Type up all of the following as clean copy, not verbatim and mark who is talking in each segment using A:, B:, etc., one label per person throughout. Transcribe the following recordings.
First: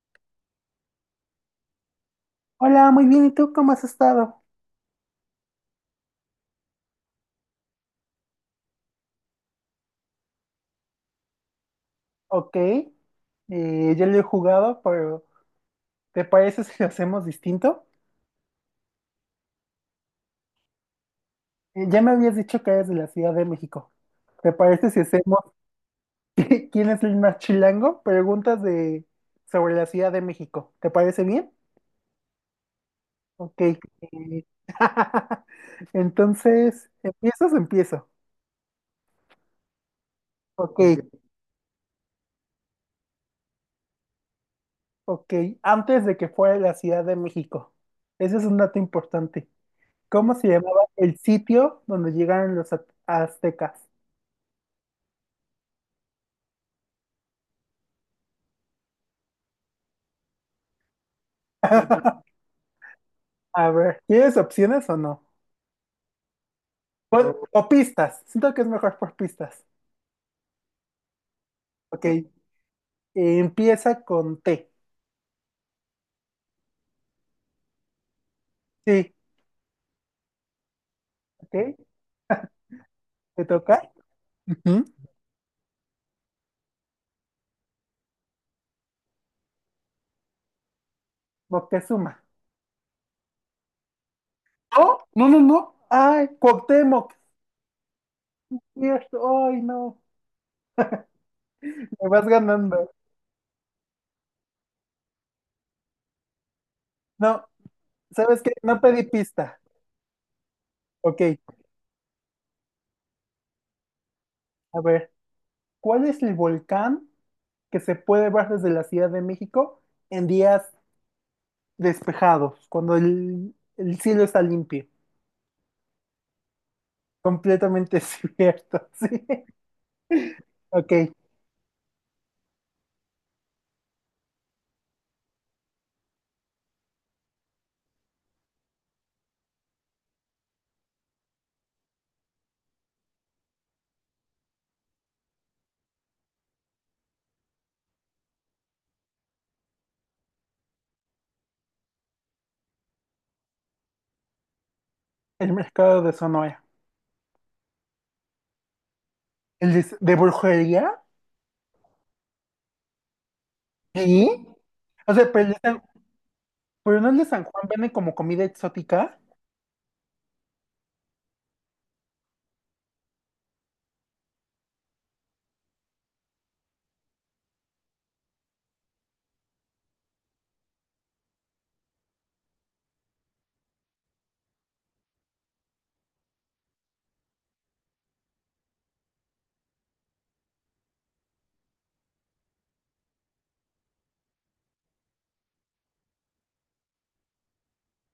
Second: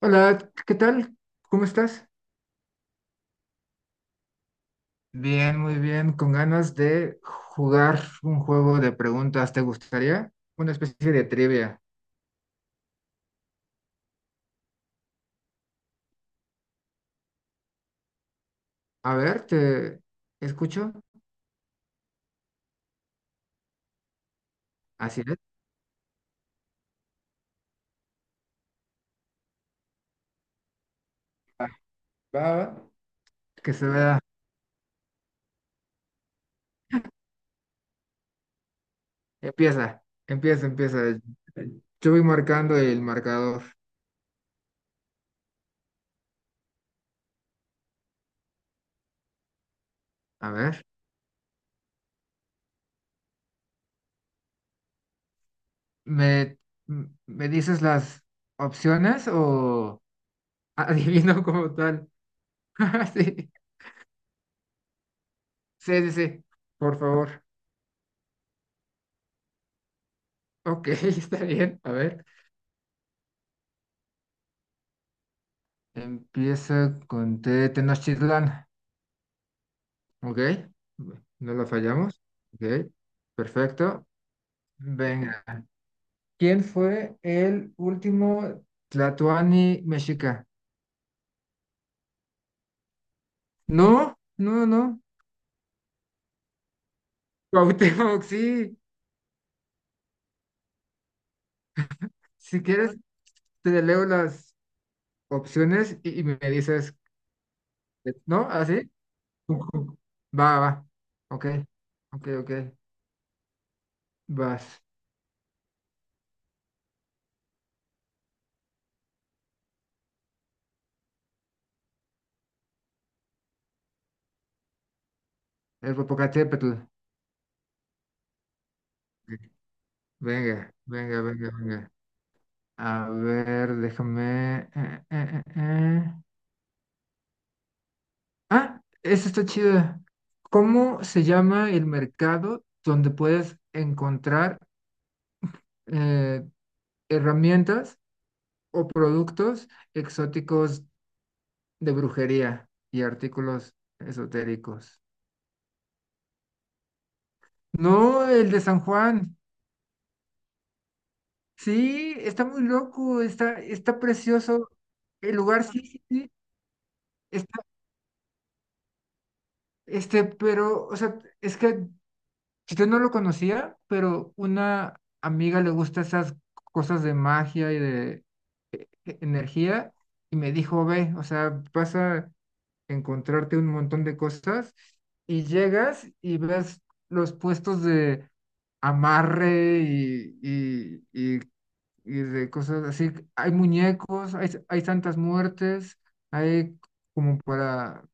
A: Hola, ¿qué tal? ¿Cómo estás?
B: Hola, muy bien. ¿Y tú cómo has estado?
A: Bien, muy bien, con ganas de jugar un juego de preguntas. ¿Te gustaría? Una especie de trivia.
B: Ok, ya lo he jugado, pero ¿te parece si lo hacemos distinto?
A: A ver, te escucho.
B: Ya me habías dicho que eres de la Ciudad de México. ¿Te parece si
A: Así
B: hacemos
A: es.
B: quién es el más chilango? Preguntas de sobre la Ciudad de México. ¿Te parece bien?
A: Va, va, va.
B: Ok.
A: Que se vea.
B: Entonces, ¿empiezas o empiezo?
A: Empieza, empieza,
B: Ok,
A: empieza. Yo voy marcando el marcador.
B: ok. Antes de que fuera la Ciudad de México. Ese es un dato importante. ¿Cómo se
A: A ver,
B: llamaba el sitio donde llegaron los aztecas?
A: ¿me, me dices las opciones o ¿adivino como tal? Sí,
B: A ver, ¿tienes opciones o no?
A: sí, sí, sí. Por favor.
B: O pistas. Siento que es mejor por pistas.
A: Ok, está bien. A
B: Ok.
A: ver.
B: Empieza con T.
A: Empieza con T de Tenochtitlán,
B: Sí.
A: ¿ok?
B: Ok.
A: No la fallamos, ¿ok?
B: ¿Te toca?
A: Perfecto.
B: Ujú.
A: Venga. ¿Quién fue el último Tlatoani mexica?
B: Moctezuma.
A: No, no, no.
B: No, no, no, no. Ay, Cuauhtémoc.
A: Cuauhtémoc, sí.
B: Cierto. Ay, no. Me vas
A: Si
B: ganando.
A: quieres, te leo las opciones y me dices,
B: No, ¿sabes
A: ¿no?
B: qué? No
A: ¿Así?
B: pedí pista.
A: Ujú. Va, va.
B: Ok.
A: Ok, ok, ok.
B: A
A: Vas.
B: ver, ¿cuál es el volcán que se puede ver desde la Ciudad de México en días despejados, cuando el cielo está limpio?
A: El Popocatépetl.
B: Completamente cierto, sí.
A: Venga,
B: Ok,
A: venga, venga, venga. A ver, déjame. Ah, esta está chida. ¿Cómo se llama el mercado donde puedes encontrar eh, herramientas o productos exóticos de brujería y artículos esotéricos?
B: el mercado de Sonora.
A: No, el de San Juan.
B: ¿El de brujería?
A: Sí, está muy loco, está, está
B: Sí.
A: precioso.
B: O sea,
A: El
B: pero, el de
A: lugar sí,
B: San-
A: sí, sí,
B: pero no el de San
A: está,
B: Juan vende como comida exótica.
A: pero, o sea, es que pues, yo no lo conocía, pero una amiga le gusta esas cosas de magia y de energía y me dijo, ve, o sea, vas a encontrarte un montón de cosas y llegas y ves los puestos de amarre y de cosas así. Hay muñecos, hay santas muertes, hay como para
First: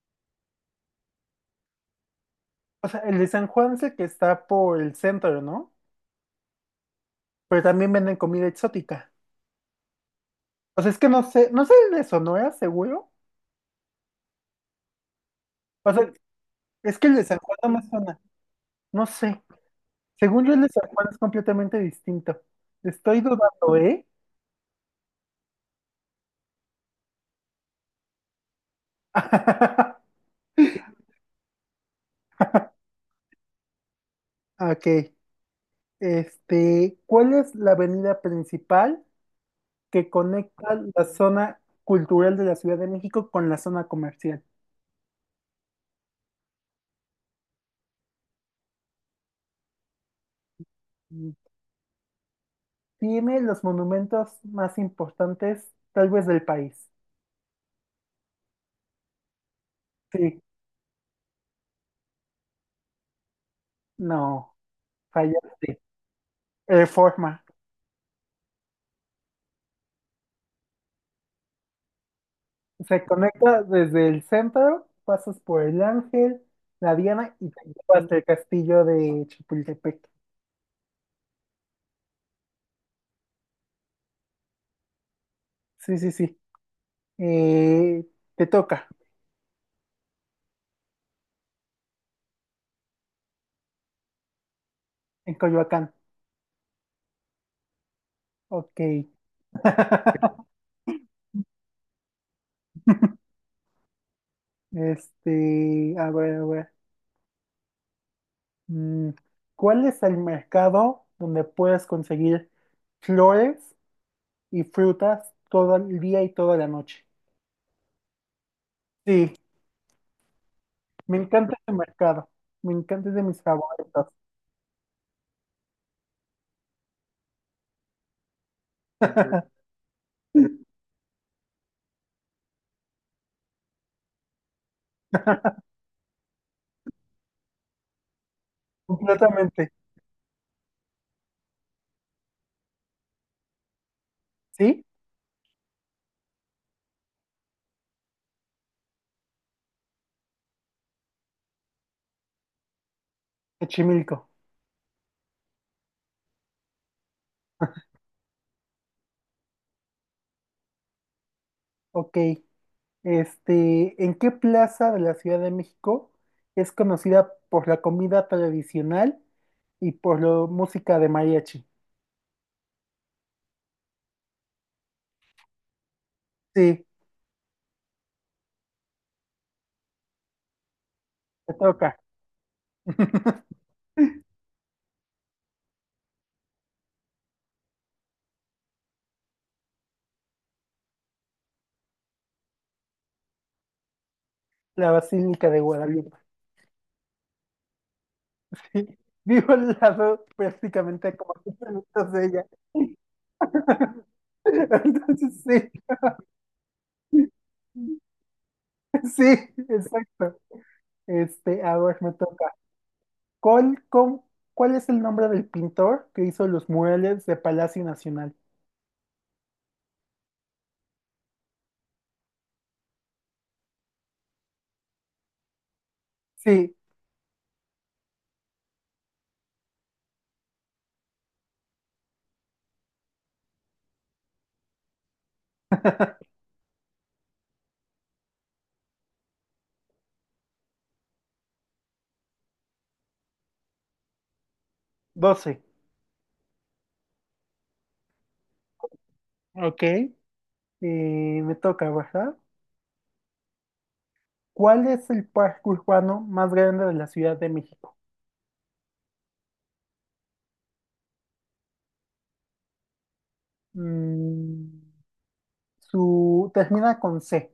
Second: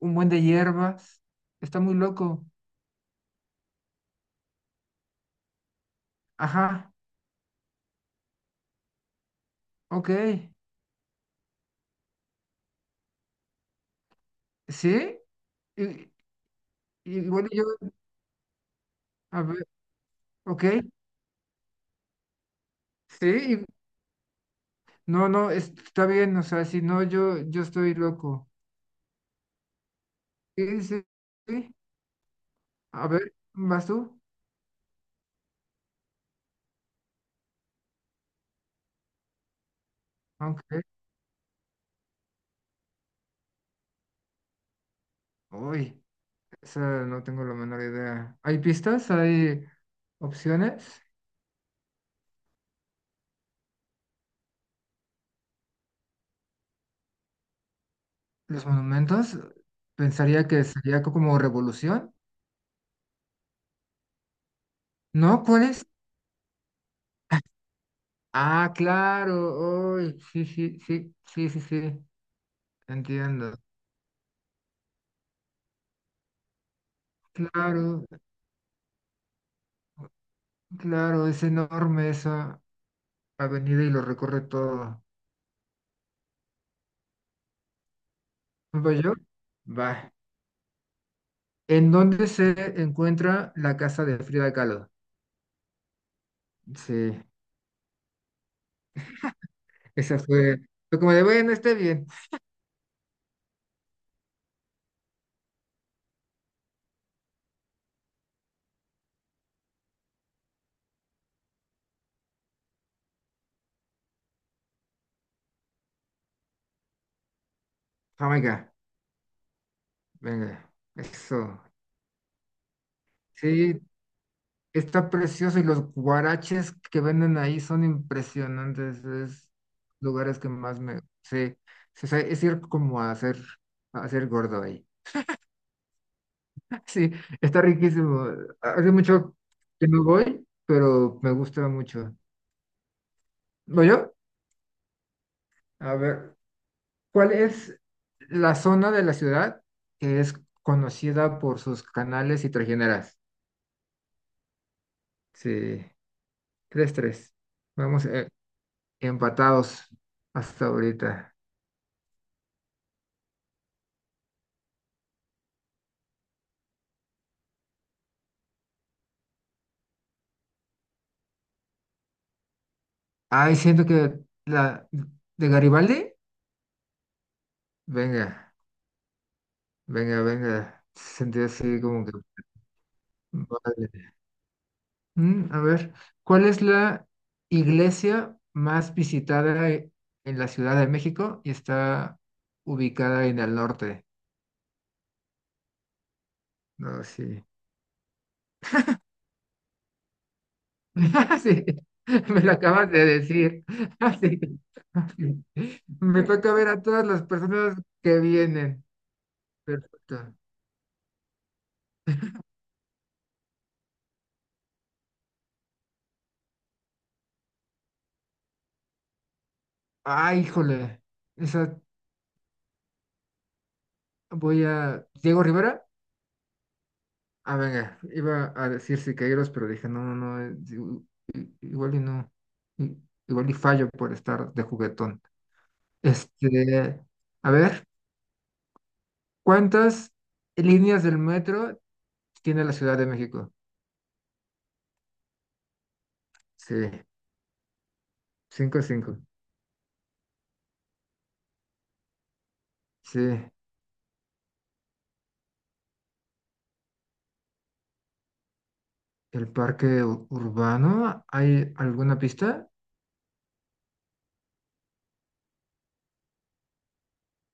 A: un buen de hierbas. Está muy loco.
B: O sea, el de San Juan es el que está por el centro, ¿no?
A: Ajá,
B: Pero también venden comida exótica.
A: ok.
B: O sea, es que no sé el de Sonora, seguro.
A: Sí,
B: O
A: y-
B: sea, es que el
A: y
B: de San
A: igual
B: Juan
A: y
B: no
A: bueno,
B: me
A: yo,
B: suena. No sé.
A: a ver,
B: Según yo, el
A: ok,
B: de San Juan es completamente distinto. Estoy
A: sí,
B: dudando, ¿eh?
A: no, no, está bien, o sea, si no, yo estoy loco. Sí, sí, sí, a ver, ¿vas tú?
B: Ok, este, ¿cuál es la avenida principal que
A: Ok,
B: conecta la zona cultural de la Ciudad de México con la zona comercial?
A: uy, esa no tengo la menor idea. ¿Hay pistas? ¿Hay opciones?
B: Mm, tiene los monumentos más importantes, tal vez del país.
A: ¿Los monumentos?
B: Sí,
A: Pensaría que sería como revolución,
B: no,
A: ¿no? ¿Cuál
B: fallaste.
A: es?
B: Reforma.
A: Ah, claro, uy, sí, sí, sí, sí, sí, sí,
B: Se
A: entiendo.
B: conecta desde el centro, pasas por el Ángel, la Diana y te lleva
A: Claro,
B: hasta el castillo de Chapultepec.
A: claro, es enorme esa avenida y lo recorre todo.
B: Sí, sí, sí. Eh, te toca
A: ¿Nueva York? Va. ¿En dónde se encuentra la casa de Frida Kahlo?
B: en Coyoacán.
A: Sí,
B: Ok.
A: esa fue. Fue como de, bueno, esté bien.
B: Este, a ver, a ver. mm, ¿Cuál es el mercado donde puedes conseguir flores y frutas todo el día y toda la noche?
A: Jamaica,
B: Sí,
A: venga.
B: me encanta
A: Eso.
B: ese mercado. Me encanta, es de mis
A: Sí,
B: favoritos.
A: está precioso y los guaraches que venden ahí son impresionantes. Es lugares que más me. Sí, sí, o sea, es ir como a hacer gordo ahí. Sí, está riquísimo. Hace mucho
B: Completamente.
A: que no voy, pero me gusta mucho. ¿Voy yo?
B: ¿Sí?
A: A ver, ¿cuál es la zona de la ciudad que es conocida por sus canales y trajineras?
B: Xochimilco.
A: Sí, tres, tres. Vamos empatados hasta ahorita.
B: Ok. Este, ¿en qué plaza de la Ciudad de México es conocida por la comida tradicional y por la música de mariachi?
A: Ay, siento que la de Garibaldi,
B: Sí,
A: venga, venga, venga. Sentí
B: te
A: así
B: toca.
A: como que... vale. Mm, a ver, ¿cuál es la iglesia más visitada en la Ciudad de México y está ubicada en el norte?
B: La Basílica de Guadalupe.
A: No, sí.
B: Sí, vivo al lado prácticamente como
A: Ah,
B: a
A: sí,
B: 15 minutos de
A: me
B: ella.
A: lo acabas de decir. Ah, sí. Ah,
B: Entonces,
A: sí.
B: sí,
A: Me toca ver a todas las personas que vienen.
B: sí,
A: Perfecto.
B: exacto. Este, a ver, me toca. ¿Cuál, cómo- Cuál es el nombre del pintor que hizo los murales de Palacio Nacional?
A: Ah, híjole. Esa voy a... ¿Diego Rivera?
B: Sí,
A: Ah, venga, iba a decir Siqueiros, pero dije, no, no, no, digo, igual y no, i- igual y fallo por estar de juguetón. Este, a ver, ¿cuántas líneas del metro tiene la Ciudad de México?
B: doce.
A: Sí, cinco, cinco.
B: Ok. Me toca, ¿verdad?
A: Sí,
B: ¿Cuál es el parque urbano más grande de la Ciudad de México?
A: el parque urbano, ¿hay alguna pista?
B: Mm, su termina con C.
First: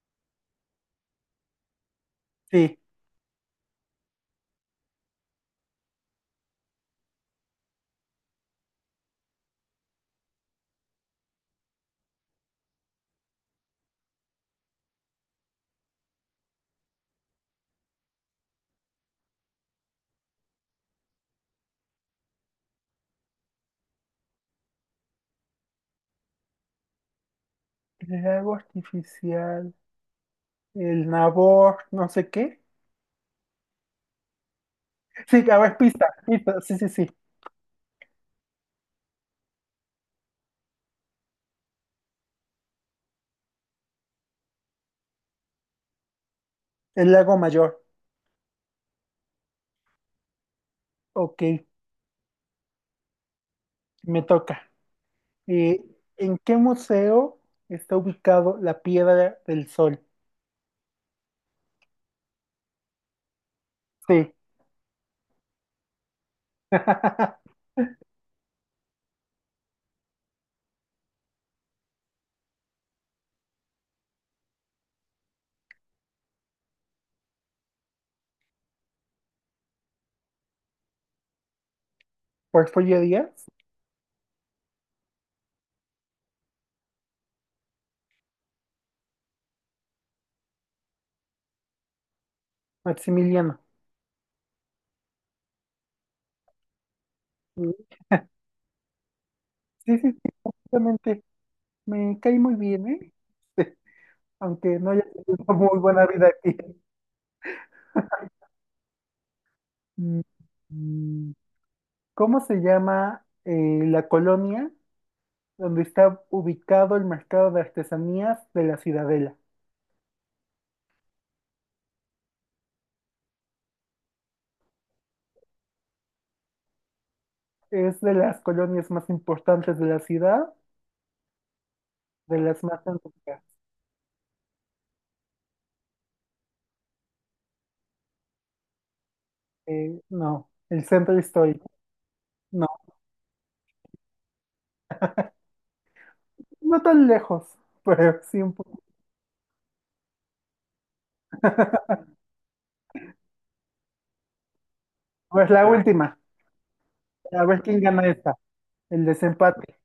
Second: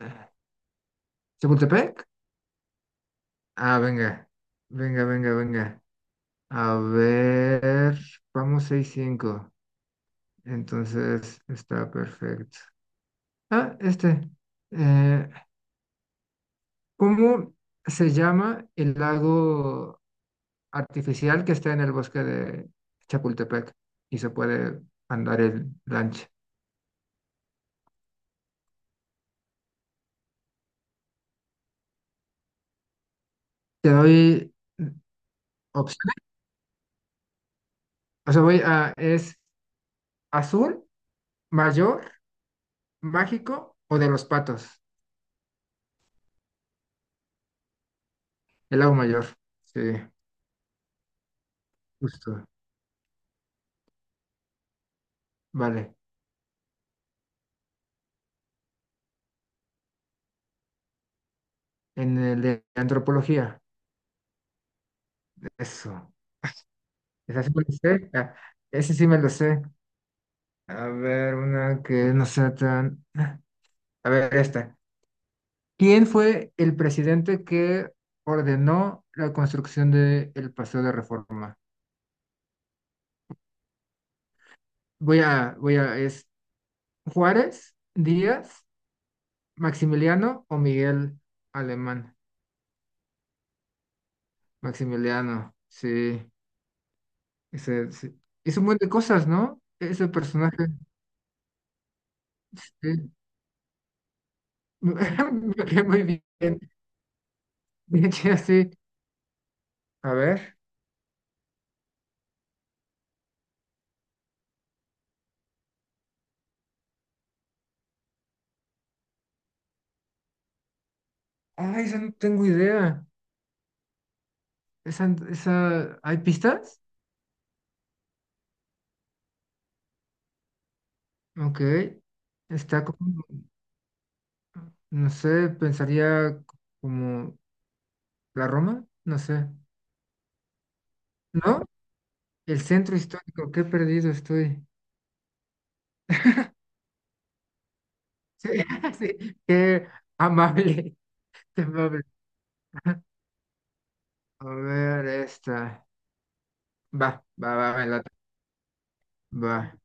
A: Eh, ¿Chapultepec?
B: Sí.
A: Ah, venga, venga, venga, venga. A ver, vamos seis, cinco. Entonces está perfecto. Ah, este. eh, ¿Cómo se llama el lago artificial que está en el bosque de Chapultepec y se puede andar en lancha?
B: El lago artificial. El Nabor, no sé qué.
A: Te doy
B: Sí, a ver, pista,
A: opciones.
B: pista, sí, sí, sí.
A: O sea, voy a, es azul, mayor, mágico o de los patos.
B: El Lago Mayor.
A: El lago mayor. Sí,
B: Ok,
A: justo.
B: me toca. Eh,
A: Vale.
B: ¿En qué museo está ubicado la Piedra del Sol?
A: En el de antropología.
B: Sí.
A: Eso. Esa sí me lo sé. Ah, ese sí me lo sé. A ver, una que no sea tan. A ver, esta. ¿Quién fue el presidente que ordenó la construcción del Paseo de Reforma?
B: Porfirio Díaz,
A: Voy a, voy a, es Juárez, Díaz, Maximiliano o Miguel Alemán.
B: Maximiliano.
A: Maximiliano, sí. Ese,
B: Sí,
A: sí. Hizo un buen de cosas, ¿no?
B: sí, sí,
A: Ese personaje.
B: exactamente. Me cae muy bien,
A: Sí.
B: ¿eh? Sí, aunque no haya tenido
A: Me
B: muy
A: quedé muy
B: buena vida aquí.
A: bien. Bien chido, sí. A
B: Mm,
A: ver.
B: mm, ¿Cómo se llama la colonia donde está ubicado el mercado de artesanías de la Ciudadela?
A: Ay, esa no tengo idea. Esa, ¿hay pistas?
B: Es de las colonias más importantes de la ciudad,
A: Ok.
B: de las más
A: Está como
B: antiguas.
A: no sé, pensaría como la Roma, no sé,
B: No, el centro
A: ¿no?
B: histórico.
A: El
B: No,
A: centro histórico, qué perdido estoy.
B: no tan lejos, pero sí
A: Sí,
B: un poco.
A: sí, qué amable, qué amable. A ver,
B: Pues la
A: esta.
B: última,
A: Va,
B: a
A: va,
B: ver
A: va,
B: quién
A: me
B: gana
A: late.
B: esta, el
A: Va.
B: desempate.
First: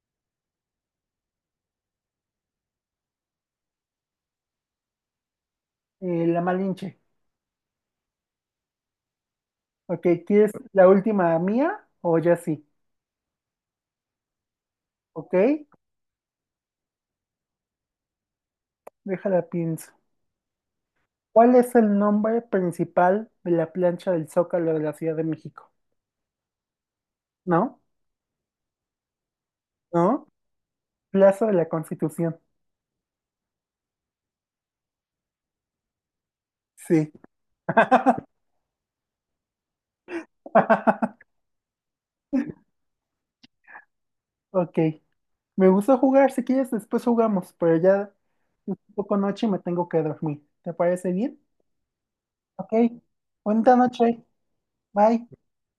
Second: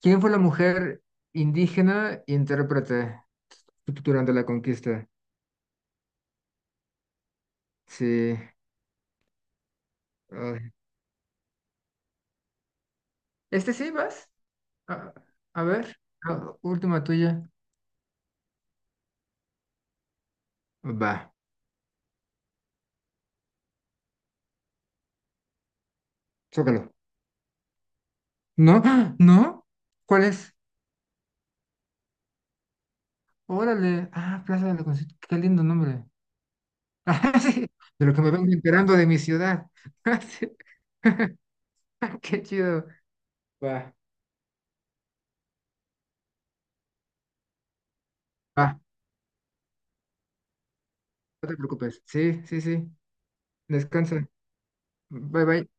A: ¿Quién fue la mujer indígena intérprete durante la conquista?
B: La Malinche.
A: Sí.
B: Ok, ¿quieres
A: Ay.
B: la última mía o ya sí?
A: ¿Este sí vas? A,
B: Ok,
A: a ver, la última tuya.
B: déjala pienso.
A: Va,
B: ¿Cuál es el nombre principal de la plancha del Zócalo de la Ciudad de México?
A: zócalo.
B: ¿No?
A: ¿No? ¡Ah! ¿No? ¿Cuál
B: ¿No?
A: es?
B: Plazo de la Constitución.
A: Órale, ah, Plaza de la Constitución, qué lindo nombre.
B: Sí.
A: Ah, sí, de lo que me vengo enterando de mi ciudad. Ah, sí, qué chido. Va,
B: Ok. Me gusta jugar. Si quieres, después jugamos, pero ya es un
A: va,
B: poco noche y me tengo que dormir. ¿Te parece bien?
A: no te preocupes. Sí, sí,
B: Ok.
A: sí.
B: Buena noche.
A: Descansa.
B: Bye.
A: Bye, bye.